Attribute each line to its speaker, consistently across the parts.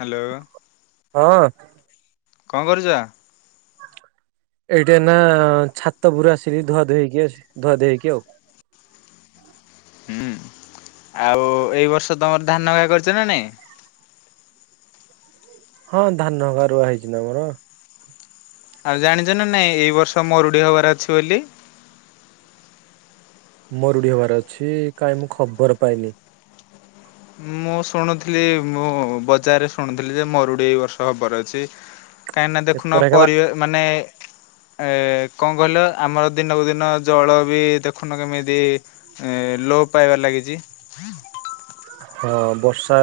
Speaker 1: Hello.
Speaker 2: ହଁ।
Speaker 1: କଣ କରୁଛ?
Speaker 2: ଏଇଟା ନା ଛାତ ପୁର ଆସିଲି ଧୁଆ ଧୁଇ ହେଇକି ଆସି ଧୁଆ ଧୀ ଧେଇଇକି ଆଉ।
Speaker 1: ହୁଁ ଆଉ ଏଇ ବର୍ଷ ତମର ଧାନଗା କରିଛ ନା ନାଇଁ।
Speaker 2: ହଁ ଧାନ ଗାରୁଆ ହେଇଛି ନା ଆମର।
Speaker 1: ଆଉ ଜାଣିଛ ନା ନାଇଁ ଏଇ ବର୍ଷ ମୋରୁଡି ହବାର ଅଛି ବୋଲି।
Speaker 2: ମୋରଡିବାର ଅଛି କାହିଁ ମୁଁ ଖବର ପାଇନି।
Speaker 1: ମୁଁ ଶୁଣୁଥିଲି ମୁଁ ବଜାରରେ ଶୁଣୁଥିଲି ଯେ ମରୁଡି ଏ ବର୍ଷ ହବାର ଅଛି। କାହିଁକିନା ଦେଖୁନ
Speaker 2: ପେପର ଏକା ବା
Speaker 1: ପରିବ ମାନେ ଏ- କଣ କହିଲ ଆମର ଦିନକୁ ଦିନ ଜଳ ବି ଦେଖୁନ କେମିତି ଲୋପ ପାଇବାର୍ ଲାଗି କେଜି।
Speaker 2: ହଁ ବର୍ଷା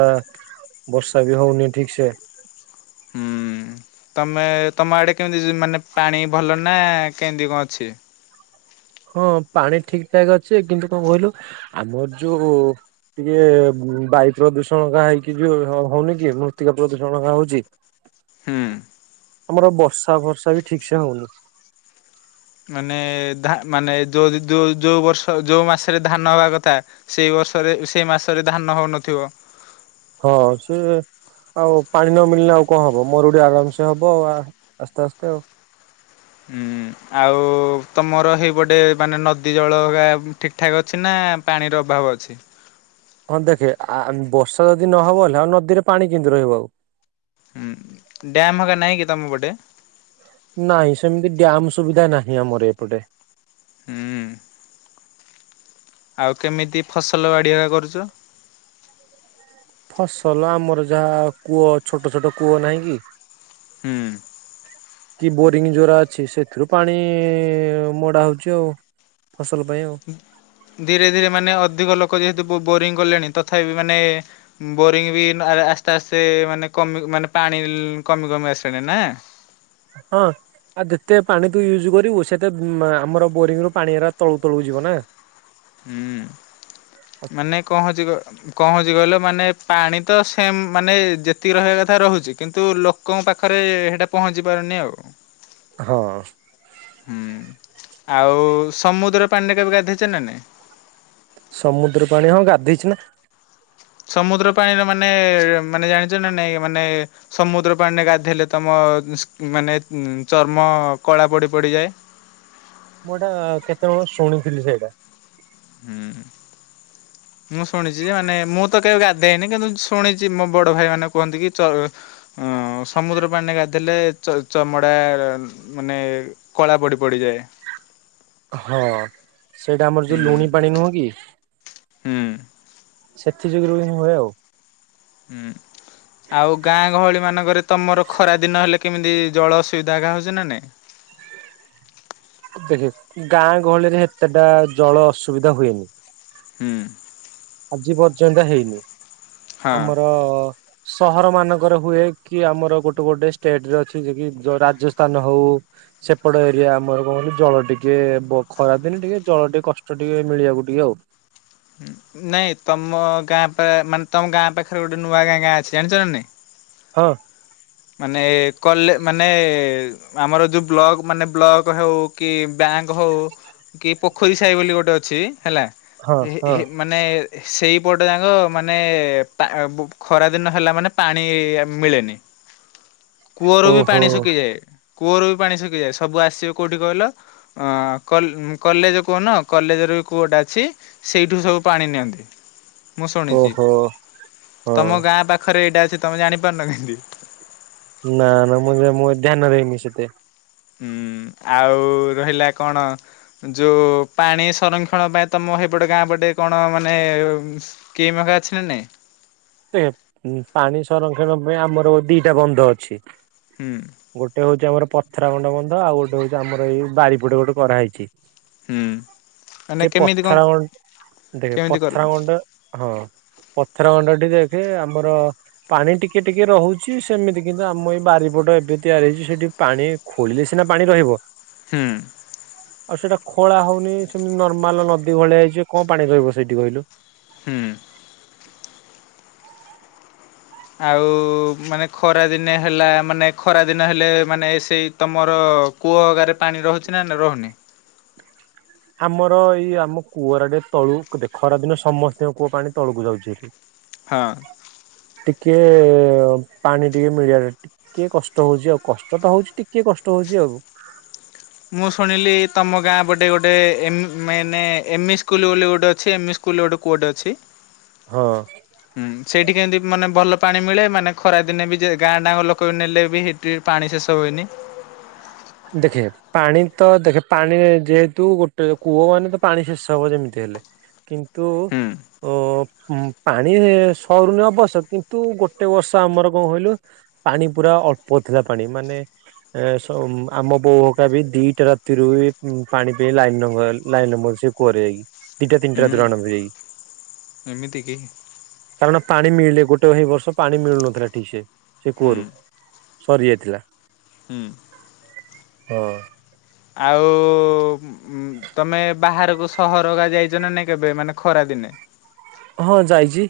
Speaker 2: ବର୍ଷା ବି ହଉନି ଠିକ୍ ସେ।
Speaker 1: ହୁଁ। ତମେ ତମ ଆଡ଼େ କେମିତି ଜୁ ମାନେ ପାଣି ଭଲ ନା କେନ୍ତି କଣ ଅଛି?
Speaker 2: ହଁ ପାଣି ଠିକ୍ ଠାକ୍ ଅଛି ଯେ କିନ୍ତୁ କଣ କହିଲୁ ଆମର ଯୋଉ ଟିକେ ବାୟୁପ୍ରଦୂଷଣ ହକା ହେଇକି ଯଉ ହଉନି କି ମୃତ୍ତିକାପ୍ରଦୂଷଣ ହକା ହଉଛି।
Speaker 1: ହୁଁ।
Speaker 2: ଆମର ବର୍ଷାଫର୍ଷା ବି ଠିକ୍ ସେ ହଉନି।
Speaker 1: ମାନେ ଧା ମାନେ ଯୋଉ ଯୋଉ ଯୋଉ ବର୍ଷ ଯୋଉ ମାସେରେ ଧାନ ହବା କଥା ସେଇଵ ସରେ ସେ ମାସରେ ଧାନ ହଉନଥିବ।
Speaker 2: ହଁ ସେ ଆଉ ପାଣି ନ ମିଳିଲେ ଆଉ କଣ ହବ ମରୁଡ଼ି ଆରାମସେ ହବ ଆ ଆସ୍ତେ ଆସ୍ତେ ଆଉ।
Speaker 1: ହୁଁ ଆଉ ତମର ହେଇପଟେ ମାନେ ନଦୀଜଳ ହକା ଠିକ୍ ଠାକ୍ ଅଛି ନା ନା ପାଣିର ଅଭାବ ଅଛି।
Speaker 2: ହଁ ଦେଖେ ଆ ବର୍ଷା ଯଦି ନହବ ହେଲେ ଆଉ ନଦୀରେ ପାଣି କେମିତି ରହିବ ଆଉ।
Speaker 1: ହୁଁ ଡ୍ୟାମ୍ ହେକା ନାଇଁ କି ତମ ପଟେ?
Speaker 2: ନାଇଁ ସେମିତି ଡ୍ୟାମ୍ ସୁବିଧା ନାହିଁ ଆମର ଏପଟେ।
Speaker 1: ହୁଁ। ଆଉ କେମିତି ଫସଲବାଡ଼ିି ହେକା କରୁଛ?
Speaker 2: ଫସଲ ଆମର ଯାହା କୂଅ ଛୋଟ ଛୋଟ କୂଅ ନାହିଁ କି?
Speaker 1: ହୁଁ।
Speaker 2: କି ବୋରିଂ ଯୋରା ଅଛି ସେଥିରୁ ପାଣି ଇଁ ମଡ଼ା ହଉଛି ଆଉ। ଫସଲ ପାଇଁ ଆଉ।
Speaker 1: ଧୀରେ ଧୀରେ ମାନେ ଅଧିକ ଲୋକ ଯେହେତୁ ବୋର ବୋରିଂ କଲେଣି ତଥାପି ମାନେ ବୋରିଂ ବି ନା ଆସ୍ତେ ଆସ୍ତେ ମାନେ କମି ମାନେ ପାଣି କମି କମି ଆସିଲାଣି ନା।
Speaker 2: ହଁ। ଆଉ ଯେତେ ପାଣି ତୁ ୟୁଜ୍ କରିବୁ ସେତେ ମା ଆମର ବୋରିଙ୍ଗ ରୁ ପାଣିରା ତଳୁକୁ ତଳୁକୁ ଯିବ ନା।
Speaker 1: ହୁଁ ମାନେ କଣ ହଉଛି କ କ ହଉଛି କହିଲ ମାନେ ପାଣି ତ ସେମ୍ ମାନେ ଯେତିକି ରହିବା କଥା ରହୁଛି କିନ୍ତୁ ଲୋକଙ୍କ ପାଖରେ ଏ ହେଟା ପହଞ୍ଚି ପାରୁନି ଆଉ।
Speaker 2: ହଁ।
Speaker 1: ହୁଁ ଆଉ ସମୁଦ୍ର ପାଣିରେ କେବେ ଗାଧେଇଛ ନା ନାଇ?
Speaker 2: ସମୁଦ୍ର ପାଣି ହଁ ଗାଧେଇଛି ନା।
Speaker 1: ସମୁଦ୍ର ପାଣିରେ ମାନେ ମାନେ ଜାଣିଛ ନା ନାଇଁ ମାନେ ସମୁଦ୍ର ପାଣିରେ ଗାଧେଇଲେ ତମ ହଁ ସ୍କିନ୍ ମାନେ ଉଁ ଚର୍ମ କଳା ପଡ଼ିପଡ଼ି ଯାଏ।
Speaker 2: ମୁଁ ଏଇଟା କେତେବେଳୁ ଶୁଣିଥିଲି ସେଇଟା।
Speaker 1: ହୁଁ। ମୁଁ ଶୁଣିଛି ଯେ ମାନେ ମୁଁ ତ କେବେ ଗାଧେଇନି କିନ୍ତୁ ଶୁଣିଛି ମୋ ବଡ଼ଭାଇ ମାନେ କୁହନ୍ତି କି ଚଅ ହଁ ସମୁଦ୍ର ପାଣିରେ ଗାଧେଇଲେ ଚ ଚମଡ଼ା ମାନେ କଳା ପଡ଼ିପଡ଼ି ଯାଏ।
Speaker 2: ହଁ ସେଇଟା ଆମର ଯୋଉ
Speaker 1: ହୁଁ
Speaker 2: ଲୁଣି ପାଣି ନୁହଁ କି
Speaker 1: ହୁଁ
Speaker 2: ସେଥି ଯୁଗୁରୁ ହୁଏ ଆଉ।
Speaker 1: ହୁଁ ଆଉ ଗାଁ ଗହଳି ମାନଙ୍କରେ ତମର ଖରା ଦିନ ହେଲେ କେମିତି ଜଳ ଅସୁବିଧା ହେକା ହଉଛି ନା ନାଇ।
Speaker 2: [unintelligible] ଗାଁ ଗହଳିରେ ହେତେଟା ଜଳ ଅସୁବିଧା ହୁଏନି।
Speaker 1: ହୁଁ।
Speaker 2: ଆଜି ପର୍ଯ୍ୟନ୍ତ ହେଇନି
Speaker 1: ହଁ।
Speaker 2: ଆମର ସ୍ ସହର ମାନଙ୍କରେ ହୁଏ କି ଆମର ଗୋଟେ ଗୋଟେ ଷ୍ଟେଟ୍ ରେ ଅଛି ଯେ କି ରାଜସ୍ଥାନ ହଉ ସେପଟ ଏରିଆ ଆମର କଣ କହିଲୁ ଜଳ ଟିକେ ବ ଖରାଦିନେ ଟିକେଜଳ ଟିକେ କଷ୍ଟ ଟିକେ ମିଳିବାକୁ ଟିକେ ଆଉ।
Speaker 1: ନାଇଁ ତମ ଗାଁ ପା ମାନେ ତମ ଗାଁ ପାଖରେ ଗୋଟେ ନୂଆଗାଁ ଗାଁ ଅଛି ଜାଣିଛନା ନାଇ।
Speaker 2: ହଁ।
Speaker 1: ମାନେ କଲେ ମାନେ ଆମର ଯୋଉ ବ୍ ମାନେ ବ୍ଲକ ହେଉ ବ୍ଯା ବ୍ୟାଙ୍କ୍ ହଉ କି ପୋଖରୀ ସାହି ବୋଲି ଗୋଟେ ଅଛି ହେଲା
Speaker 2: ହଁ
Speaker 1: ହେ
Speaker 2: ହଁ
Speaker 1: ହେ ମାନେ ସେଇପଟେ ଯାକ ମାନେ ପା ଉ ଖରାଦିନ ହେଲାମାନେ ପାଣି ମିଳେନି। କୂଅରୁ ବି
Speaker 2: ଓହୋ
Speaker 1: ପାଣି ଶୁଖିଯାଏ। କୂଅରୁ ବି ପାଣି ଶୁଖିଯାଏ ସବୁ ଆସିବେ କୋଉଠି କହିଲ ଅ କଲ କଲେଜ କୂଅ କଲେଜ ଯୋଉ କୁଅଟା ଅଛି ସେଇଠୁ ସବୁ ପାଣି ନିଅନ୍ତି। ମୁଁ ଶୁଣିଛି
Speaker 2: ଓହୋ ହଁ
Speaker 1: ତମ ଗାଁ ପାଖରେ ଏଇଟା ଅଛି ତମେ ଜାଣିପାରୁନ କେମତି?
Speaker 2: ନା ନା ମୁଁ ମୁଁ ଧ୍ୟାନ ଦେଇନି ସେତେ।
Speaker 1: ହୁଁ ଆଉ ରହିଲା କଣ ଯୋଉ ପାଣି ସଂରକ୍ଷଣ ପାଇଁ ତମ ହେଇପଟ ଗାଁ ପଟେ କଣ ମାନେ ସ୍କି ମ ହେକା ଅଛି କି ନାହିଁ?
Speaker 2: ପେ ପାଣି ସଂରକ୍ଷଣ ପାଇଁ ଆମର ଦିଟା ବନ୍ଧ ଅଛି।
Speaker 1: ହୁଁ
Speaker 2: ଗୋଟେ ହଉଛି ଆମର ପଥରା ଖଣ୍ଡ ବନ୍ଧ। ଆଉ ଗୋଟେ ହଉଛି ଆମର ଏଇ ବାରିପଟେ ଗୋଟେ କରାହେଇଛି।
Speaker 1: ହୁଁ। ମାନେ
Speaker 2: ଯେ
Speaker 1: କେମିତି କଣ
Speaker 2: ପଥର ଦେଖେ
Speaker 1: କେମିତି
Speaker 2: ପଥର
Speaker 1: କରନ୍ତି?
Speaker 2: ଖଣ୍ଡ ହଁ ପଥର ଖଣ୍ଡ ଠି ଦେଖେ ଆମର ପାଣି ଟିକେ ଟିକେ ରହୁଚି, ସେମିତି କିନ୍ତୁ ଆମ ଏଇ ବାରିପଟ ଏବେ ତିଆରି ହେଇ ସେଠି ପାଣି ଖୋଳିଲେ ସିନା ପାଣି ରହିବ।
Speaker 1: ହୁଁ।
Speaker 2: ଆଉ ସେଇଟା ଖୋଳା ହଉନି ସେମିତି ନର୍ମାଲ ନଦୀ ଭଳିଆ ହେଇଚି କଁ ପାଣି ରହିବ ସେଇଠି କହିଲୁ।
Speaker 1: ହୁଁ। ଆଉ ମାନେ ଖରା ଦିନ ହେଲା, ମାନେ ଖରା ଦିନ ହେଲେ ମାନେ ସେଇ ତମର କୂଅ ହେକାରେ ପାଣି ରହୁଛି ନା, ନା ରହୁନି?
Speaker 2: ଆମର ଏଇ ଆମ କୂଅର ଟେ ତଳୁକୁ ଦେଖ ଖରା ଦିନ ସମସ୍ତିଙ୍କ କୂଅ ପାଣି ତଳକୁ ଯାଉଛି ଏଠି।
Speaker 1: ହଁ।
Speaker 2: ଟିକେ ପାଣି ଟିକେ ମିଳିବାରେ ଟିକେ କଷ୍ଟ ହଉଚି ଆଉ, କଷ୍ଟ ତ ହଉଚି ଟିକେ କଷ୍ଟ ହଉ ଚି ଆଉ।
Speaker 1: ହ ମୁଁ ଶୁଣିଲି ତମ ଗାଁ ପଟେ ଗୋଟେ ଏମ୍ ମେନେ ଏମି ସ୍କୁଲ ବୋଲି ଗୋଟେ ଅଛି, ଏମି ସ୍କୁ ସ୍କୁଲରେ ଗୋଟେ କୂଅଟେ ଅଛି।
Speaker 2: ହଁ।
Speaker 1: କେମତି ମାନେ ଭଲ ପାଣି ମିଳେ ମାନେ ଖରା ଦିନେ ବି ଯେ ଗାଁ ଡା ଲୋକ ବି ନେଲେ ବି ସେଠି ପାଣି ଶେଷ ହୁଏନି। ହ
Speaker 2: ଦେଖେ ପାଣି ତ ଦେଖେ ପାଣି ଯେହେତୁ ଗୋଟେ କୂଅ ମାନେ ତ ପାଣି ଶେଷ ହବ ଯେମିତି ହେଲେ। କିନ୍ତୁ
Speaker 1: ହୁଁ
Speaker 2: ଓହୋ ପାଣି ସରୁନି ଅବଶ୍ୟ କିନ୍ତୁ ଗୋଟେ ବର୍ଷ ଆମର କଣ କହିଲୁ ପାଣି ପୁରା ଅଳ୍ପ ଥିଲା ପାଣି ମାନେ ସ ଆମ ବୋଉ ହକା ବି ଦିଟା ରାତିରୁ ପାଣି ପାଇଁ ଲାଇନ ଲଗା ଲାଇନ [unintelligible] କୂଅରେ ଯାଇକି। ଦିଟା ତିନିଟା
Speaker 1: ହୁଁ
Speaker 2: ରାତିରୁ [unintelligible] ଯାଇକି
Speaker 1: ଏମିତି କି?
Speaker 2: କାରଣ ପାଣି ପାଣି ମିଳିଲେ ଗୋଟେ ସେଇ ବର୍ଷ ପାଣି ମିଳୁନଥିଲା ଠିକ ସେ ସେ
Speaker 1: ହୁଁ
Speaker 2: କୁଅରୁ, ସରି ଯାଇଥିଲା।
Speaker 1: ହୁଁ।
Speaker 2: ହଁ।
Speaker 1: ଆଉ ଉମ ତମେ ବାହାରକୁ ସହର ହେକା ଯାଇଛ ନା ନାଇଁ କେବେ ମାନେ ଖରା ଦିନେ।
Speaker 2: ହଁ ଯାଇଚି।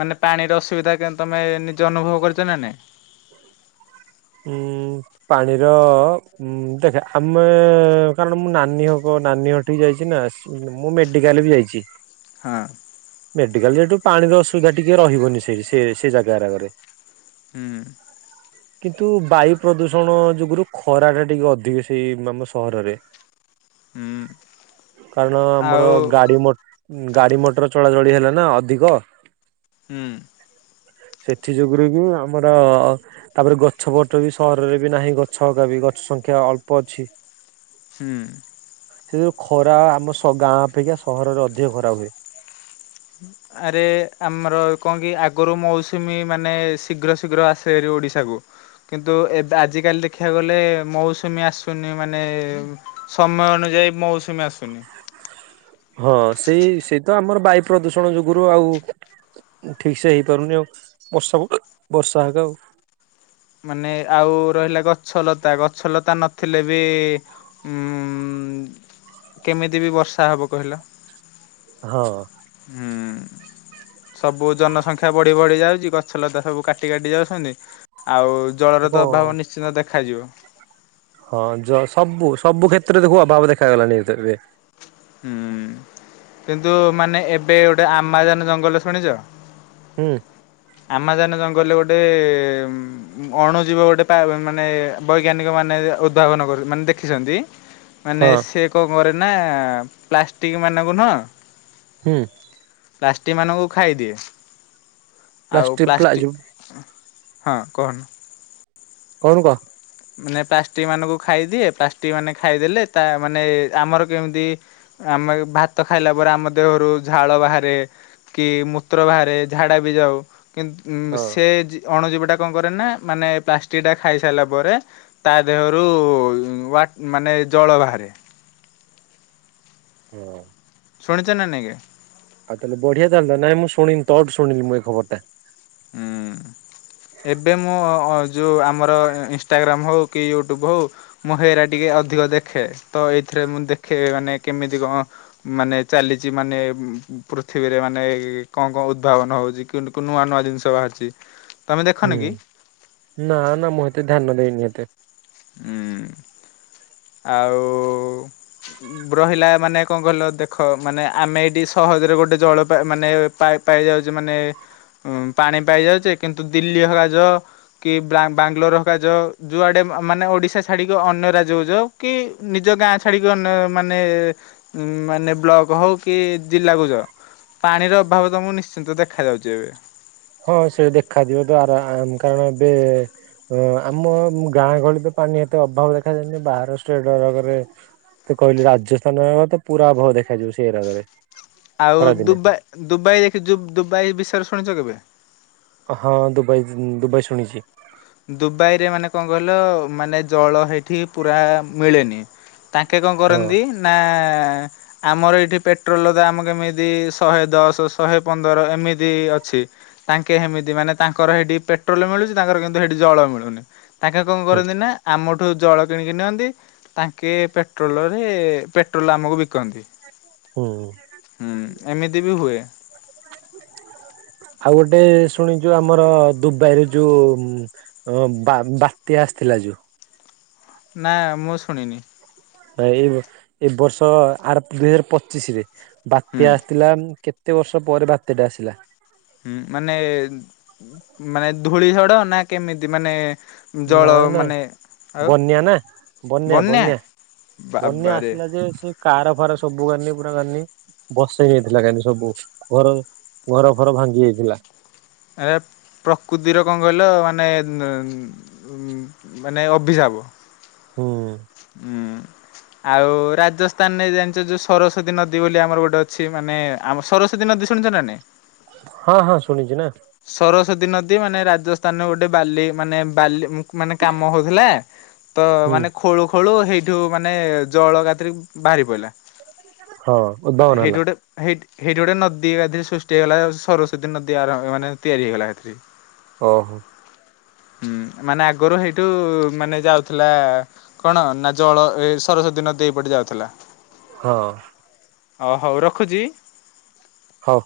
Speaker 1: ମାନେ ପାଣିର ଅସୁବିଧା କେମ ତମେ ନିଜେ ଅନୁଭବ କରିଚ ନା ନାଇଁ।
Speaker 2: ଉଁ ପାଣିର ଉଁ ଦେଖେ ଆମେ କାରଣ ମୁଁ ନାନୀ ହକ ମୋ ନାନୀ ଘଠିକି ଯାଇଛି ନା, ସ ମୁଁ ମେଡିକାଲ ବି ଯାଇଛି।
Speaker 1: ହଁ।
Speaker 2: ମେଡିକାଲ ଯେହେତୁ ପାଣିର ଅସୁବିଧା ଟିକେ ରହିବନି ସେଠି ସେ ସେ ଜାଗା ହେଗେରାରେ।
Speaker 1: ହୁଁ।
Speaker 2: କିନ୍ତୁ ବାୟୁ ପ୍ରଦୂଷଣ ଯୋଗୁରୁ ଖରା ଟା ଟିକେ ଅଧିକ ସେହି ଆମ ସହରରେ।
Speaker 1: ହୁଁ
Speaker 2: କାରଣ ଆମର
Speaker 1: ଆଉ
Speaker 2: ଗାଡି ମଟ ଗାଡି ମଟର ଚଳାଚଳି ହେଲା ନା ଅଧିକ।
Speaker 1: ହୁଁ।
Speaker 2: ସେଥି ଯୋଗୁରୁ ହିଁ ଆମର ତାପରେ ଗ ଛ ପଟ ବି ସହରରେ ବି ନାହିଁ ଗଛ ହେକା ବି ଗଛ ସଂଖ୍ୟା ଅଳ୍ପ ଅଛି।
Speaker 1: ହୁଁ।
Speaker 2: ସେଯୋଗୁ ଖରା ଆମ ସ ଗାଁ ଅପେକ୍ଷା ସହରରେ ଅଧିକ ଖରା ହୁଏ।
Speaker 1: ଆରେ ଆମର କଣ କି ଆଗରୁ ମୌସୁମୀ ମାନେ ଶୀଘ୍ର ଶୀଘ୍ର ଆସେ ଏରି ଓଡିଶାକୁ। କିନ୍ତୁ ଏବେ ଆଜିିକାଲି ଦେଖିବାକୁ ଗଲେ ମୌସୁମୀ ଆସୁନି ମାନେ ସମୟ ଅନୁଯା ଯାଇ ମୌସୁମୀ ଆସୁନି।
Speaker 2: ହଁ ସେଇ ସେଇ ତ ଆମର ବାୟୁ ପ୍ରଦୂଷଣ ଯୋଗୁରୁ ଆଉ ଠିକ ସେ ହେଇପାରୁନି ଆଉ ବର୍ଷା ବର୍ଷା ହେକାଆଉ
Speaker 1: ମାନେ ଆଉ ରହିଲା ଗଛଲତା ଗଛଲତା ନଥିଲେ ବି ଉ କେମିତି ବି ବର୍ଷା ହବ କହିଲ
Speaker 2: ହଁ
Speaker 1: ସବୁ ଜନସଂଖ୍ୟା ବଢି ବଢି ଯାଉଛି ଗଛ ଲତା ସବୁ କାଟି କାଟି ଯାଉଛନ୍ତି। ଆଉ
Speaker 2: ଆଉ
Speaker 1: ଜଳର ତ
Speaker 2: କଣ
Speaker 1: ଅଭାବ ନିଶ୍ଚିନ୍ତ ଦେଖାଯିବ।
Speaker 2: ହଁ ଯ ସବୁ ସବୁ କ୍ଷେତ୍ରରେ ଦେଖୁ ଅଭାବ ଦେଖାଗଲାଣିି ଏବେ।
Speaker 1: ହୁଁ କିନ୍ତୁ ମାନେ ଏବେ ଗୋଟେ ଆମାଜାନ ଜଙ୍ଗଲ ଶୁଣିଛ।
Speaker 2: ହୁଁ
Speaker 1: ଆମାଜାନ ଜଙ୍ଗଲରେ ଗୋଟେ ଅଣୁ ଜୀବ ଗୋଟେ ମାନେ ବୈଜ୍ଞାନିକ ମାନ ମାନେ ଉଦ୍ଭାବନ କ ମାନେ ଦେଖିଛନ୍ତି। ମାନେ
Speaker 2: ହଁ
Speaker 1: ସେ କଣ କରେନା ପ୍ଲାଷ୍ଟିକ ମାନଙ୍କୁ ନୁହ
Speaker 2: ହୁଁ
Speaker 1: ପ୍ଲାଷ୍ଟିକ ମାନଙ୍କୁ ଖାଇଦିଏ ଆଉ
Speaker 2: ପ୍ଲାଷ୍ଟିକ ପ୍ଲା
Speaker 1: ପ୍ଲାଷ୍ଟି
Speaker 2: ଯୋଉ
Speaker 1: ହଁ କହନ୍
Speaker 2: କହୁନୁ କହ
Speaker 1: ମାନେ ପ୍ଲାଷ୍ଟିକ ମାନଙ୍କୁ ଖାଇଦିଏ ପ୍ଲାଷ୍ଟିକ ମାନେ ଖାଇଦେଲେ ତା ମାନେ ଆମର କେମିତି ଆମେ ଭାତ ଖାଇଲା ପରେ ଆମ ଦେହରୁ ଝାଳ ବାହାରେ କି ମୂତ୍ର ବାହାରେ ଝାଡା ବି ଯାଉ କିନ୍ତୁ
Speaker 2: ହଁ।
Speaker 1: ସେ ଅଣୁଜୀବଟା କଣ କରେନା ମାନେ ପ୍ଲାଷ୍ଟିକ ଟା ଖାଇ ସାରିଲା ପରେ ତା ଦେହରୁ ୱା ମାନେ ଜଳ ବାହାରେ।
Speaker 2: ହୁଁ
Speaker 1: ଶୁଣିଚନା ନାଇଁ
Speaker 2: ଆଉ ତାହେଲେ ବଢିଆ ତାହେଲେ ନାଇଁ ମୁଁ ଶୁଣିନି ତୋଠୁ ଶୁଣିଲି ମୁଁ ଏଇ ଖବର ଟା।
Speaker 1: ହୁଁ ଏବେ ମୁଁ ଯେଉଁ ଆମର ଇନଷ୍ଟାଗ୍ରାମ୍ ହେଉ କି ୟୁଟ୍ୟୁବ୍ ହେଉ ମୁଁ ହେରା ଟିକେ ଅଧିକ ଦେଖେ ତ ଏଇଥି ରେ ମୁଁ ଦେଖେ ମାନେ କେମିତି କଣ ମାନେ ଚାଲିଛି ମାନେ ପୃଥିବୀରେ ମାନେ କଣ କଣ ଉଦଦ୍ଭାବନ ହଉଛି କି ନୂଆ ନୂଆ ଜିନିଷ ବାହାରିଛି। ତମେ ଦେଖନି
Speaker 2: ହୁଁ
Speaker 1: କି?
Speaker 2: ନା ନା ମୁଁ ଏତେ ଧ୍ୟାନ ଦେଇନି ଏତେ।
Speaker 1: ହୁଁ ଆଉ ରହିଲା ମାନେ କଣ କହିଲ ଦେଖ ମାନେ ଆମେ ଏଇଠି ସହ ରେ ଗୋଟେ ଜଳ ପା ମାନେ ପାଇ ପାଇ ଯାଉଚେ ମାନେ ଉ ପାଣି ପାଇ ଯାଉଛେ କିନ୍ତୁ ଦିଲ୍ଲୀ ହକା ଜ କି ବା ବାଙ୍ଗଲୋର ହକା ଯ ଯୋଉଆଡେ ମାନେ ଓଡିଶା ଛାଡିକି ଅନ୍ୟ ରାଜ୍ୟ କୁ ଯଅ କି ନିଜ ଗାଁ ଛାଡ଼ିକି ଅନ୍ୟ ମାନେ ମାନେ ବ୍ଲକ ହଉ କି ଜିଲ୍ଲାକୁ ଯଅ ପାଣିର ଅଭାବ ତ ମୁଁ ନିଶ୍ଚିନ୍ତ ଦେଖା ଯାଉଛି ଏବେ।
Speaker 2: ହଁ ସେଟା ଦେଖାାଯିବ ତ ଆରାମ କାରଣ ଏବେ, ଓ ଆମ ଗାଁ ଗହଳି ତ ପାଣି ଏତେ ଅଭାବ ଦେଖାଯାଏନି ବାହାର ଷ୍ଟେଟ ହେରେକାରେ ତୁ କହିଲୁ ରାଜସ୍ଥାନ ର ତ ପୁରା ଆଭାବ ଦେଖାଯିବ ସେଇ ଏରଗରେ
Speaker 1: ଆଉ ଦୁବାଇ ଦୁବାଇ ଦେଖି ଦୁବାଇ ବିଷୟରେ ଶୁଣିଛ କେବେ
Speaker 2: ହଁ ଦୁବାଇ ଦୁବାଇ ଶୁଣିଛି।
Speaker 1: ଦୁବାଇରେ ମାନେ କଣ କହିଲ ମାନେ ଜଳ ହେଇଠି ପୁରା ମିଳେନି। ତାଙ୍କେ କଣ
Speaker 2: ହଁ
Speaker 1: କରନ୍ତି ନା ଆମର ଏଇଠି ପେଟ୍ରୋଲ ତ ଆମ କେମିତି ଶହେ ଦଶ ଶହେ ପନ୍ଦର ଏମିତି ଅଛି। ତାଙ୍କେ ହେମିତି ମାନେ ତାଙ୍କର ହେଠି ପେଟ୍ରୋଲ ମିଳୁଛି ତାଙ୍କର କି ହେଠି ଜଳ ମିଳୁନି ତାଙ୍କେ କଣ
Speaker 2: ହୁଁ
Speaker 1: କରନ୍ତି ନା ଆମ ଠୁ ଜଳ କିଣିକି ନିଅନ୍ତି ତାଙ୍କେ ପେଟ୍ରୋଲ ରେ ପେଟ୍ରୋଲ ଆମକୁ ବିକନ୍ତି।
Speaker 2: ହୁଁ
Speaker 1: ହୁଁ ଏମିତି ବି ହୁଏ।
Speaker 2: ଆଉ ଗୋଟେ ଶୁଣିଚୁ ଆମର ଦୁବାଇରେ ଯୋଉ ବା ବାତ୍ୟା ଆସିଥିଲା। କାଜୁ [inaudible]
Speaker 1: ନାଁ ମୁଁ ଶୁଣିନି।
Speaker 2: ଏଇ ଏ ବର୍ଷ ଆର ଦୁଇ ହଜାର ପଚିଶ ରେ
Speaker 1: ହୁଁ।
Speaker 2: ବାତ୍ୟା ଆସିଥିଲା କେ କେତେ ବର୍ଷ ପରେ ବାତ୍ୟାଟେ ଆସିଲା।
Speaker 1: ହୁଁ ମାନେ ମାନେ ଧୂଳିଝଡ ନା କେମିତି ମାନେ। ଜଳ
Speaker 2: ନାଇଁ ନାଇଁ
Speaker 1: ମାନେ ଆଉ
Speaker 2: ବନ୍ୟା ନା ବନ୍ୟା ବନ୍ୟା। ବନ୍ୟା
Speaker 1: ବାବାରେ
Speaker 2: ଆସିଲା ଯେ ସେ କାର ଫାର ସବୁ ଘନି ପୁରା ଘନି ବସେଇ ଯାଇଥିଲା କାଲି ସବୁ ଘର ଘର ଫର ଭାଙ୍ଗି ଯାଇଥିଲା।
Speaker 1: ଏ ପ୍ରକୃତିର କଣ କହିଲ ମାନେ ଉ ମାନେ ଅଭିସାପ। କୁହ।
Speaker 2: ହୁଁ।
Speaker 1: ହୁଁଉଁ। ଆଉ ରାଜସ୍ଥାନରେ ଜାଣିଚ ଯୋଉ ସରସ୍ଵତୀ ନଦୀ ବୋଲି ଆମର ଗୋଟେ ଅଛି ମାନେ ଆମ ସରସ୍ଵତୀ ନଦୀ। ଜେ ଶୁଣିଛ ନା ନାଇଁ।
Speaker 2: ହଁ ହଁ ଶୁନିଚି ନା।
Speaker 1: ବୀ ନଦୀ ମାନେ ରାଜସ୍ଥାନ ଗୋଟେ ବାଲି ମାନେ ବାଲିଉଁ ମାନେ କାମ ହଉଥିଲା ତ
Speaker 2: ହୁଁ
Speaker 1: ମାନେ ଖୋଳୁ ଖୋଳୁ ହେଇଠୁ ମାନେ ଜଳ ଏକାତିରେ ବାହାରି ପଇଲା।
Speaker 2: ହଁ
Speaker 1: ନା
Speaker 2: ଉଦ୍ଭାବନ
Speaker 1: ହେଇଠୁ
Speaker 2: ହେଲା
Speaker 1: ଗୋଟେ ହେଇଠି। ହେଇଠି ଗୋଟେ ନଦୀ ଏକାଥିରେ ସୃଷ୍ଟି ହେଇଗଲା ସରସ୍ଵତୀ ନଦୀ ଆରାମ ମାନେ ତିଆରି ହେଇଗଲା ଏକାଥରିକେ।
Speaker 2: ଓ ହୋ।
Speaker 1: ହୁଁ ମାନେ ଆଗରୁ ହେଇଠୁ ମାନେ ଯାଉଥିଲା ଆ କଣ ନା ଜଳ ଏ ସରସ୍ଵତୀ ନଦୀ ଏଇପଟେ ଯାଉଥିଲା।
Speaker 2: ହଁ।
Speaker 1: ଅ ହଉ ରଖୁଚି।
Speaker 2: ହଉ।